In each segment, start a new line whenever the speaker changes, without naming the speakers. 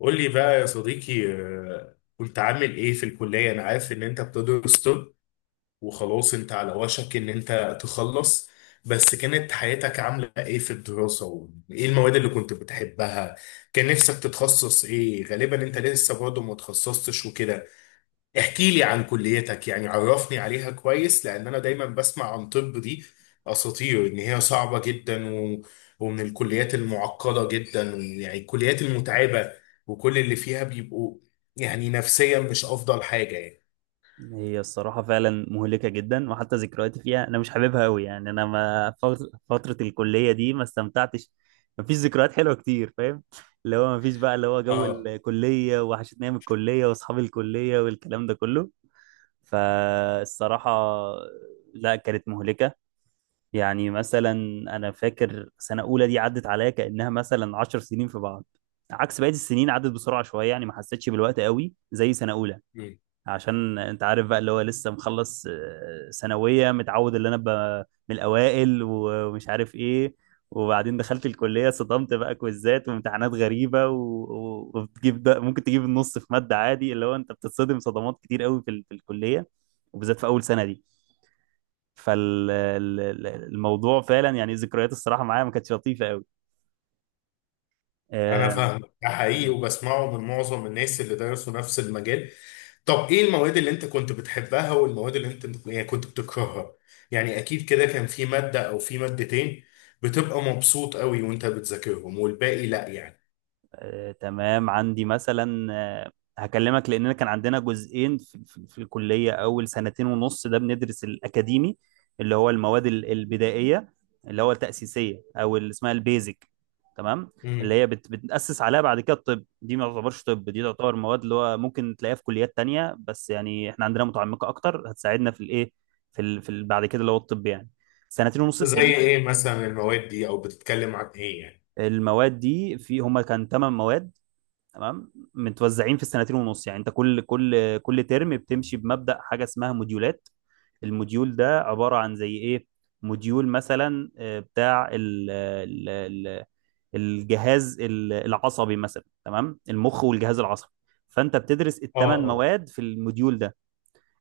قول لي بقى يا صديقي، كنت عامل ايه في الكلية؟ انا عارف ان انت بتدرس طب وخلاص انت على وشك ان انت تخلص، بس كانت حياتك عاملة ايه في الدراسة؟ وايه المواد اللي كنت بتحبها؟ كان نفسك تتخصص ايه؟ غالبا انت لسه برضه ما تخصصتش وكده. احكي لي عن كليتك، يعني عرفني عليها كويس، لان انا دايما بسمع عن طب دي اساطير ان هي صعبة جدا ومن الكليات المعقدة جدا، يعني الكليات المتعبة، وكل اللي فيها بيبقوا يعني نفسيا مش افضل حاجة يعني.
هي الصراحة فعلا مهلكة جدا، وحتى ذكرياتي فيها أنا مش حاببها أوي. يعني أنا ما فر- فترة الكلية دي ما استمتعتش. مفيش ذكريات حلوة كتير، فاهم؟ اللي هو مفيش بقى، اللي هو جو
اه.
الكلية وحشتني، أيام الكلية وأصحاب الكلية والكلام ده كله. فالصراحة لا، كانت مهلكة. يعني مثلا أنا فاكر سنة أولى دي عدت عليا كأنها مثلا 10 سنين في بعض، عكس بقية السنين عدت بسرعة شوية. يعني ما حسيتش بالوقت قوي زي سنة أولى.
مم.
عشان انت عارف بقى، اللي هو لسه مخلص ثانوية، متعود اللي انا ابقى من الاوائل و- ومش عارف ايه. وبعدين دخلت الكلية، صدمت بقى، كويزات وامتحانات غريبة و- و- وبتجيب ده، ممكن تجيب النص في مادة عادي. اللي هو انت بتتصدم صدمات كتير قوي في الكلية، وبالذات في اول سنة دي. فالموضوع فعلا، يعني ذكريات الصراحة معايا ما كانتش لطيفة
انا
قوي.
فاهم، ده حقيقي، وبسمعه من معظم الناس اللي درسوا نفس المجال. طب ايه المواد اللي انت كنت بتحبها والمواد اللي انت يعني كنت بتكرهها؟ يعني اكيد كده كان في مادة او في مادتين بتبقى مبسوط قوي وانت بتذاكرهم والباقي لا يعني.
تمام. عندي مثلا هكلمك، لأننا كان عندنا جزئين في الكلية. أول سنتين ونص ده بندرس الأكاديمي، اللي هو المواد البدائية، اللي هو التأسيسية، أو اللي اسمها البيزك، تمام. اللي
امم.
هي بتأسس عليها بعد كده الطب. دي ما تعتبرش طب، دي تعتبر مواد اللي هو ممكن تلاقيها في كليات تانية، بس يعني احنا عندنا متعمقة أكتر، هتساعدنا في الإيه، في بعد كده اللي هو الطب يعني، سنتين ونص
زي
التانيين.
ايه مثلا المواد دي او بتتكلم عن ايه يعني؟
المواد دي هما كان تمن مواد، تمام، متوزعين في السنتين ونص. يعني انت كل ترم بتمشي بمبدأ حاجة اسمها موديولات. الموديول ده عبارة عن زي ايه؟ موديول مثلا بتاع ال الجهاز العصبي مثلا، تمام، المخ والجهاز العصبي. فانت بتدرس
اه،
الثمان
اه،
مواد في الموديول ده.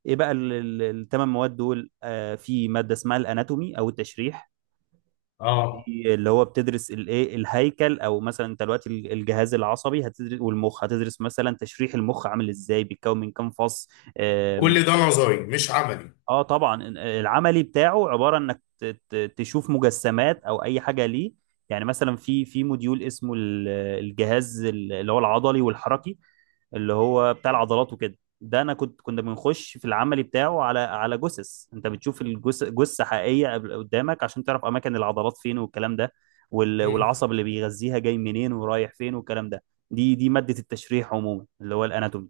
ايه بقى الثمان مواد دول؟ في مادة اسمها الاناتومي او التشريح.
اه.
دي اللي هو بتدرس الايه، الهيكل، او مثلا انت دلوقتي الجهاز العصبي هتدرس، والمخ هتدرس، مثلا تشريح المخ عامل ازاي، بيتكون من كام فص.
كل ده نظري مش عملي.
اه طبعا. العملي بتاعه عباره انك تشوف مجسمات او اي حاجه ليه. يعني مثلا في موديول اسمه الجهاز اللي هو العضلي والحركي، اللي هو بتاع العضلات وكده. ده انا كنا بنخش في العملي بتاعه على جثث. انت بتشوف جثه حقيقيه قدامك، عشان تعرف اماكن العضلات فين والكلام ده، وال-
امم.
والعصب اللي بيغذيها جاي منين ورايح فين والكلام ده. دي ماده التشريح عموما، اللي هو الاناتومي.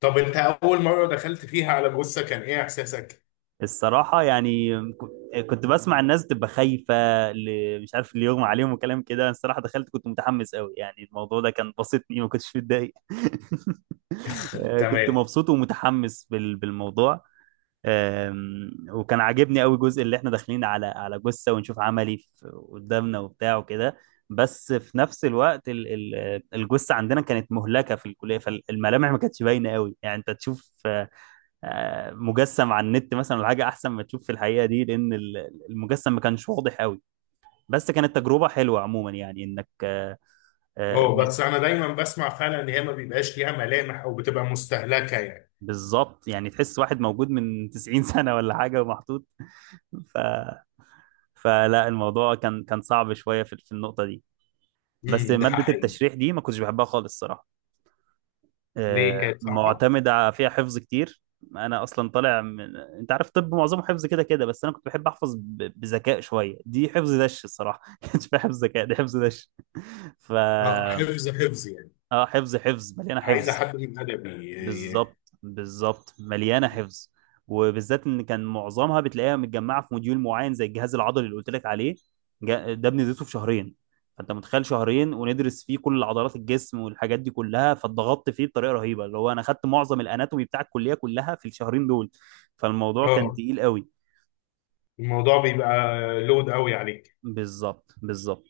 طب انت اول مرة دخلت فيها على جثة كان ايه احساسك؟
الصراحة يعني كنت بسمع الناس تبقى خايفة، مش عارف اللي يغمى عليهم وكلام كده. أنا الصراحة دخلت كنت متحمس قوي، يعني الموضوع ده كان بسطني، ما كنتش متضايق. كنت
تمام.
مبسوط ومتحمس بالموضوع. وكان عاجبني قوي جزء اللي احنا داخلين على جثة ونشوف عملي قدامنا وبتاع وكده. بس في نفس الوقت الجثة عندنا كانت مهلكة في الكلية، فالملامح ما كانتش باينة قوي. يعني انت تشوف مجسم على النت مثلا ولا حاجه، احسن ما تشوف في الحقيقه دي، لان المجسم ما كانش واضح قوي. بس كانت تجربه حلوه عموما، يعني انك آه،
اه،
من-
بس انا دايما بسمع فعلا ان هي ما بيبقاش ليها ملامح او بتبقى مستهلكة يعني.
بالظبط. يعني تحس واحد موجود من 90 سنه ولا حاجه ومحطوط. ف فلا الموضوع كان صعب شويه في النقطه دي. بس
امم، ده
ماده
حقيقي.
التشريح دي ما كنتش بحبها خالص الصراحه.
ليه كانت صعبة؟
معتمدة فيها حفظ كتير. أنا أصلا طالع من، أنت عارف، طب معظمه حفظ كده كده، بس أنا كنت بحب أحفظ بذكاء شوية. دي حفظ دش الصراحة، ما كانش فيها حفظ ذكاء، دي حفظ دش. ف،
اه، حفظ حفظ يعني.
آه، حفظ حفظ، مليانة
عايزه
حفظ.
حد من ادبي
بالظبط بالظبط، مليانه حفظ. وبالذات ان كان معظمها بتلاقيها متجمعه في موديول معين، زي الجهاز العضلي اللي قلت لك عليه. ده بندرسه في شهرين. فانت متخيل، شهرين وندرس فيه كل عضلات الجسم والحاجات دي كلها، فاتضغطت فيه بطريقه رهيبه، اللي هو انا خدت معظم الاناتومي بتاع الكليه كلها في الشهرين دول. فالموضوع كان
اه،
تقيل قوي.
الموضوع بيبقى لود قوي عليك.
بالظبط بالظبط.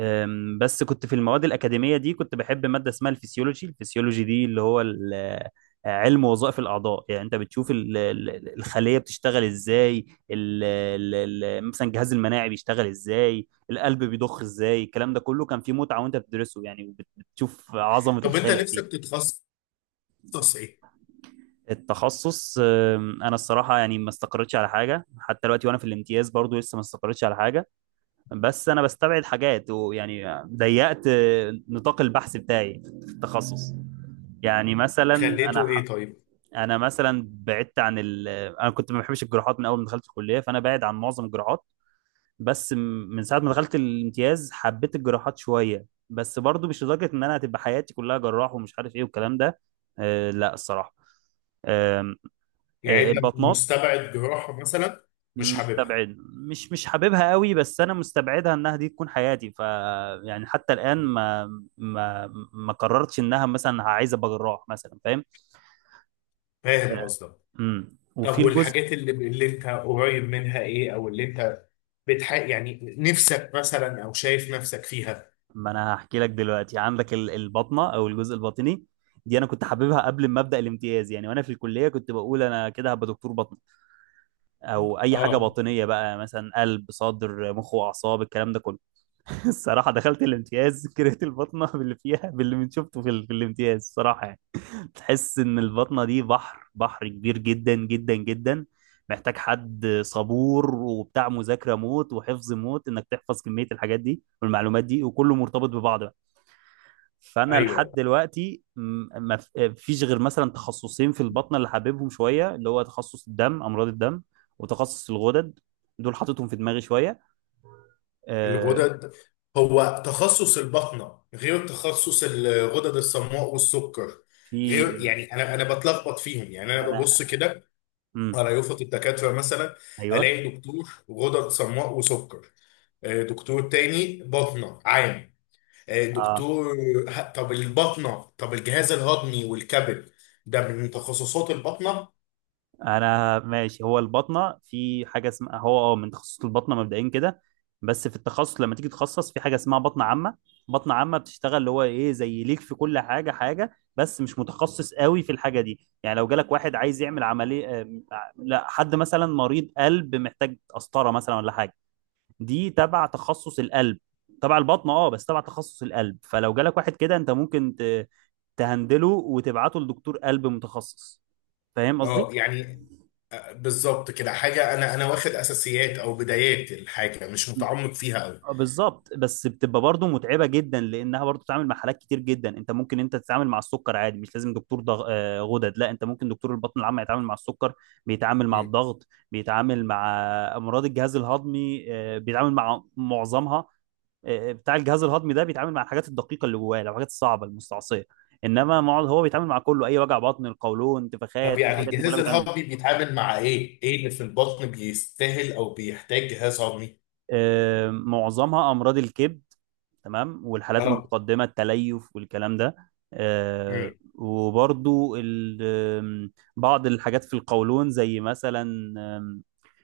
بس كنت في المواد الأكاديمية دي كنت بحب مادة اسمها الفسيولوجي. الفسيولوجي دي اللي هو علم وظائف الأعضاء. يعني أنت بتشوف الخلية بتشتغل إزاي، ال- مثلا الجهاز المناعي بيشتغل إزاي، القلب بيضخ إزاي، الكلام ده كله كان فيه متعة وأنت بتدرسه يعني، وبت- بتشوف عظمة
طب انت
الخالق دي.
نفسك تتخصص ايه؟
التخصص، أنا الصراحة يعني ما استقرتش على حاجة حتى دلوقتي، وأنا في الامتياز برضو لسه ما استقرتش على حاجة. بس انا بستبعد حاجات، ويعني ضيقت نطاق البحث بتاعي في التخصص. يعني مثلا انا
خليته ايه
ح...
طيب؟
انا مثلا بعدت عن انا كنت ما بحبش الجراحات من اول ما دخلت الكليه، فانا بعد عن معظم الجراحات. بس م- من ساعه ما دخلت الامتياز حبيت الجراحات شويه، بس برضو مش لدرجه ان انا هتبقى حياتي كلها جراح ومش عارف ايه والكلام ده. أه لا الصراحه. أم،
يعني
أه،
انت
البطنات،
مستبعد جراحه مثلا؟ مش حاببها؟
مستبعد. مش مش حاببها قوي، بس انا مستبعدها انها دي تكون حياتي. ف، يعني حتى الان،
مم.
ما ما قررتش انها مثلا عايزه ابقى جراح مثلا، فاهم؟
فاهم
آه،
قصدك. طب
وفي الجزء،
والحاجات اللي انت قريب منها ايه، او اللي انت يعني نفسك مثلا او شايف نفسك فيها؟
ما انا هحكي لك دلوقتي. عندك البطنه او الجزء الباطني، دي انا كنت حاببها قبل ما ابدا الامتياز. يعني وانا في الكليه كنت بقول انا كده هبقى دكتور بطن، او اي حاجه
اه،
باطنيه بقى، مثلا قلب، صدر، مخ واعصاب، الكلام ده كله. الصراحه دخلت الامتياز كرهت البطنه باللي فيها، باللي من شفته في الامتياز الصراحه يعني. تحس ان البطنة دي بحر، بحر كبير جدا جدا جدا، محتاج حد صبور وبتاع مذاكرة موت وحفظ موت، انك تحفظ كمية الحاجات دي والمعلومات دي، وكله مرتبط ببعض بقى. فانا
ايوه.
لحد دلوقتي م- ما ف- فيش غير مثلا تخصصين في البطنة اللي حاببهم شوية، اللي هو تخصص الدم، امراض الدم، وتخصص الغدد. دول حاططهم في دماغي شوية. آه،
الغدد. هو تخصص البطنة غير تخصص الغدد الصماء والسكر؟ غير
في
يعني، انا بتلخبط فيهم، يعني
ما
انا
انا
ببص كده
امم
على يافطة الدكاترة مثلا،
ايوه
الاقي دكتور غدد صماء وسكر، آه، دكتور تاني بطنة عام،
اه
دكتور طب البطنة، طب الجهاز الهضمي والكبد، ده من تخصصات البطنة.
انا ماشي. هو البطنه في حاجه اسمها، هو اه، من تخصص البطنه مبدئيا كده، بس في التخصص لما تيجي تتخصص في حاجه اسمها بطنه عامه. بطنه عامه بتشتغل اللي هو ايه، زي ليك في كل حاجه حاجه، بس مش متخصص قوي في الحاجه دي. يعني لو جالك واحد عايز يعمل عمليه، لا، حد مثلا مريض قلب محتاج قسطره مثلا ولا حاجه، دي تبع تخصص القلب، تبع البطنه اه بس تبع تخصص القلب. فلو جالك واحد كده، انت ممكن تهندله وتبعته لدكتور قلب متخصص، فاهم قصدي.
اه يعني. بالظبط كده، حاجة انا واخد اساسيات او بدايات الحاجة، مش متعمق فيها قوي.
بالظبط، بس بتبقى برضه متعبه جدا، لانها برضه بتتعامل مع حالات كتير جدا. انت ممكن انت تتعامل مع السكر عادي، مش لازم دكتور ضغ... آه، غدد، لا انت ممكن دكتور البطن العام يتعامل مع السكر، بيتعامل مع الضغط، بيتعامل مع امراض الجهاز الهضمي. بيتعامل مع معظمها. بتاع الجهاز الهضمي ده بيتعامل مع الحاجات الدقيقه اللي جواه، الحاجات الصعبه المستعصيه. انما هو بيتعامل مع كله، اي وجع بطن، القولون،
طب
انتفاخات،
يعني
الحاجات دي كلها
جهاز
بيتعامل.
الهضمي بيتعامل مع ايه؟ ايه اللي في البطن بيستاهل او بيحتاج جهاز هضمي؟
معظمها امراض الكبد، تمام، والحالات
اه.
المتقدمه، التليف والكلام ده.
امم.
آه، وبرضو ال- آم، بعض الحاجات في القولون زي مثلا، آم،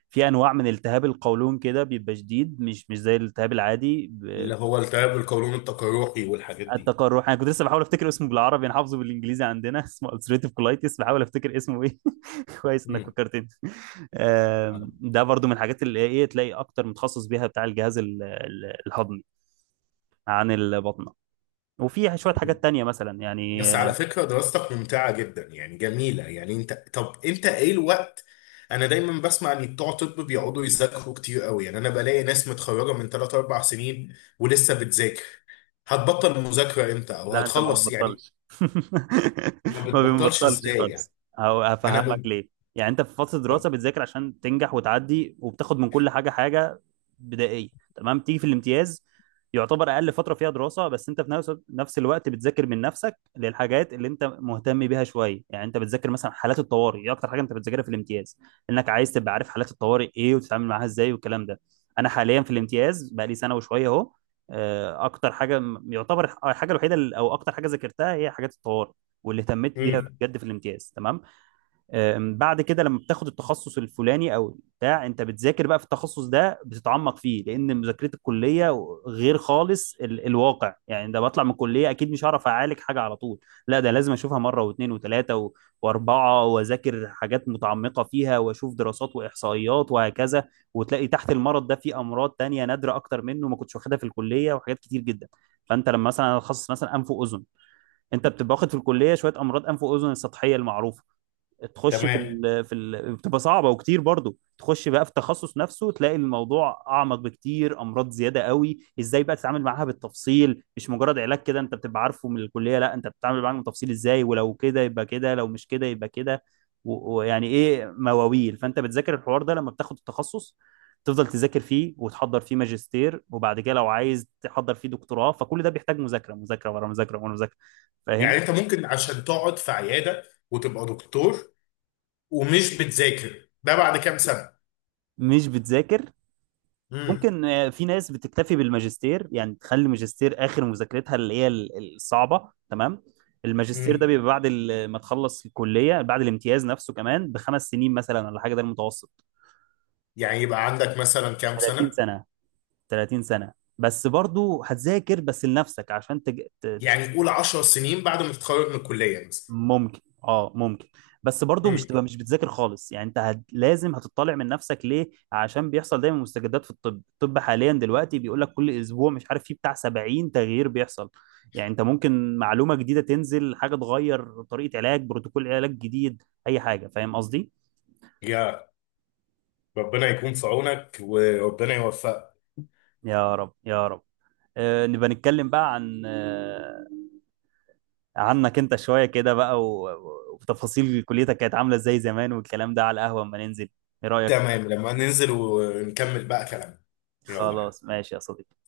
في انواع من التهاب القولون كده بيبقى شديد، مش مش زي الالتهاب العادي.
اللي هو التهاب القولون التقرحي والحاجات دي.
التقرح انا كنت لسه بحاول افتكر اسمه بالعربي، انا حافظه بالانجليزي عندنا. اسمه ulcerative colitis، بحاول افتكر اسمه ايه. كويس انك
امم.
فكرتني.
اه.
ده برضو من الحاجات اللي ايه، تلاقي اكتر متخصص بيها بتاع الجهاز الهضمي عن البطنة. وفي شوية حاجات
امم.
تانية مثلا يعني.
بس على فكرة دراستك ممتعة جدا، يعني جميلة، يعني انت طب، انت ايه الوقت؟ انا دايما بسمع ان بتوع طب بيقعدوا يذاكروا كتير قوي، يعني انا بلاقي ناس متخرجة من 3 4 سنين ولسه بتذاكر. هتبطل مذاكرة امتى او
لا انت ما
هتخلص يعني؟
بتبطلش.
ما
ما
بتبطلش
بنبطلش
ازاي يعني؟
خالص، هو
انا
هفهمك
ب...
ليه. يعني انت في فتره
آه.
دراسه بتذاكر عشان تنجح وتعدي، وبتاخد من كل حاجه حاجه بدائيه، تمام. تيجي في الامتياز، يعتبر اقل فتره فيها دراسه، بس انت في نفس الوقت بتذاكر من نفسك للحاجات اللي انت مهتم بيها شويه. يعني انت بتذاكر مثلا حالات الطوارئ، دي اكتر حاجه انت بتذاكرها في الامتياز، انك عايز تبقى عارف حالات الطوارئ ايه وتتعامل معاها ازاي والكلام ده. انا حاليا في الامتياز بقى لي سنه وشويه اهو. اكتر حاجه يعتبر الحاجه الوحيده او اكتر حاجه ذاكرتها هي حاجات الطوارئ، واللي اهتميت بيها
امم.
بجد في الامتياز، تمام. بعد كده لما بتاخد التخصص الفلاني او بتاع، انت بتذاكر بقى في التخصص ده، بتتعمق فيه، لان مذاكره الكليه غير خالص الواقع. يعني ده بطلع من الكليه اكيد مش هعرف اعالج حاجه على طول، لا ده لازم اشوفها مره واثنين وثلاثه واربعه، واذاكر حاجات متعمقه فيها، واشوف دراسات واحصائيات وهكذا. وتلاقي تحت المرض ده في امراض تانية نادره اكتر منه ما كنتش واخدها في الكليه، وحاجات كتير جدا. فانت لما مثلا اتخصص مثلا انف واذن، انت بتبقى واخد في الكليه شويه امراض انف واذن السطحيه المعروفه. تخش في
تمام.
ال في ال بتبقى صعبه وكتير برضو. تخش بقى في التخصص نفسه، تلاقي الموضوع اعمق بكتير، امراض زياده قوي، ازاي بقى تتعامل معاها بالتفصيل، مش مجرد علاج كده انت بتبقى عارفه من الكليه، لا انت بتتعامل معاها بالتفصيل ازاي، ولو كده يبقى كده، لو مش كده يبقى كده. و- ويعني ايه مواويل، فانت بتذاكر الحوار ده لما بتاخد التخصص، تفضل تذاكر فيه وتحضر فيه ماجستير، وبعد كده لو عايز تحضر فيه دكتوراه، فكل ده بيحتاج مذاكره، مذاكره ورا مذاكره ورا مذاكره، فاهم؟
يعني انت ممكن عشان تقعد في عياده وتبقى دكتور ومش بتذاكر ده بعد كام سنه؟
مش بتذاكر.
امم،
ممكن، في ناس بتكتفي بالماجستير، يعني تخلي الماجستير اخر مذاكرتها، اللي هي الصعبه، تمام. الماجستير ده
امم.
بيبقى بعد ما تخلص الكليه، بعد الامتياز نفسه كمان بـ5 سنين مثلا ولا حاجه، ده المتوسط.
يعني يبقى عندك مثلا كام
30
سنه؟
سنه، 30 سنه. بس برضو هتذاكر بس لنفسك عشان
يعني قول 10 سنين بعد ما تتخرج من الكليه مثلا.
ممكن اه ممكن. بس برضو مش
امم.
تبقى مش بتذاكر خالص. يعني انت لازم هتطلع من نفسك ليه، عشان بيحصل دايما مستجدات في الطب. الطب حاليا دلوقتي بيقول لك كل اسبوع مش عارف فيه بتاع 70 تغيير بيحصل. يعني انت ممكن معلومة جديدة تنزل، حاجة تغير طريقة علاج، بروتوكول علاج جديد، اي حاجة، فاهم قصدي.
يا ربنا يكون في عونك وربنا يوفقك.
يا رب يا رب. آه نبقى نتكلم بقى عن عنك انت شوية كده بقى، وتفاصيل كليتك كانت عاملة ازاي زمان والكلام ده، على القهوة اما ننزل، ايه رأيك؟
تمام، لما ننزل ونكمل بقى كلامنا. يلا.
خلاص ماشي يا صديقي.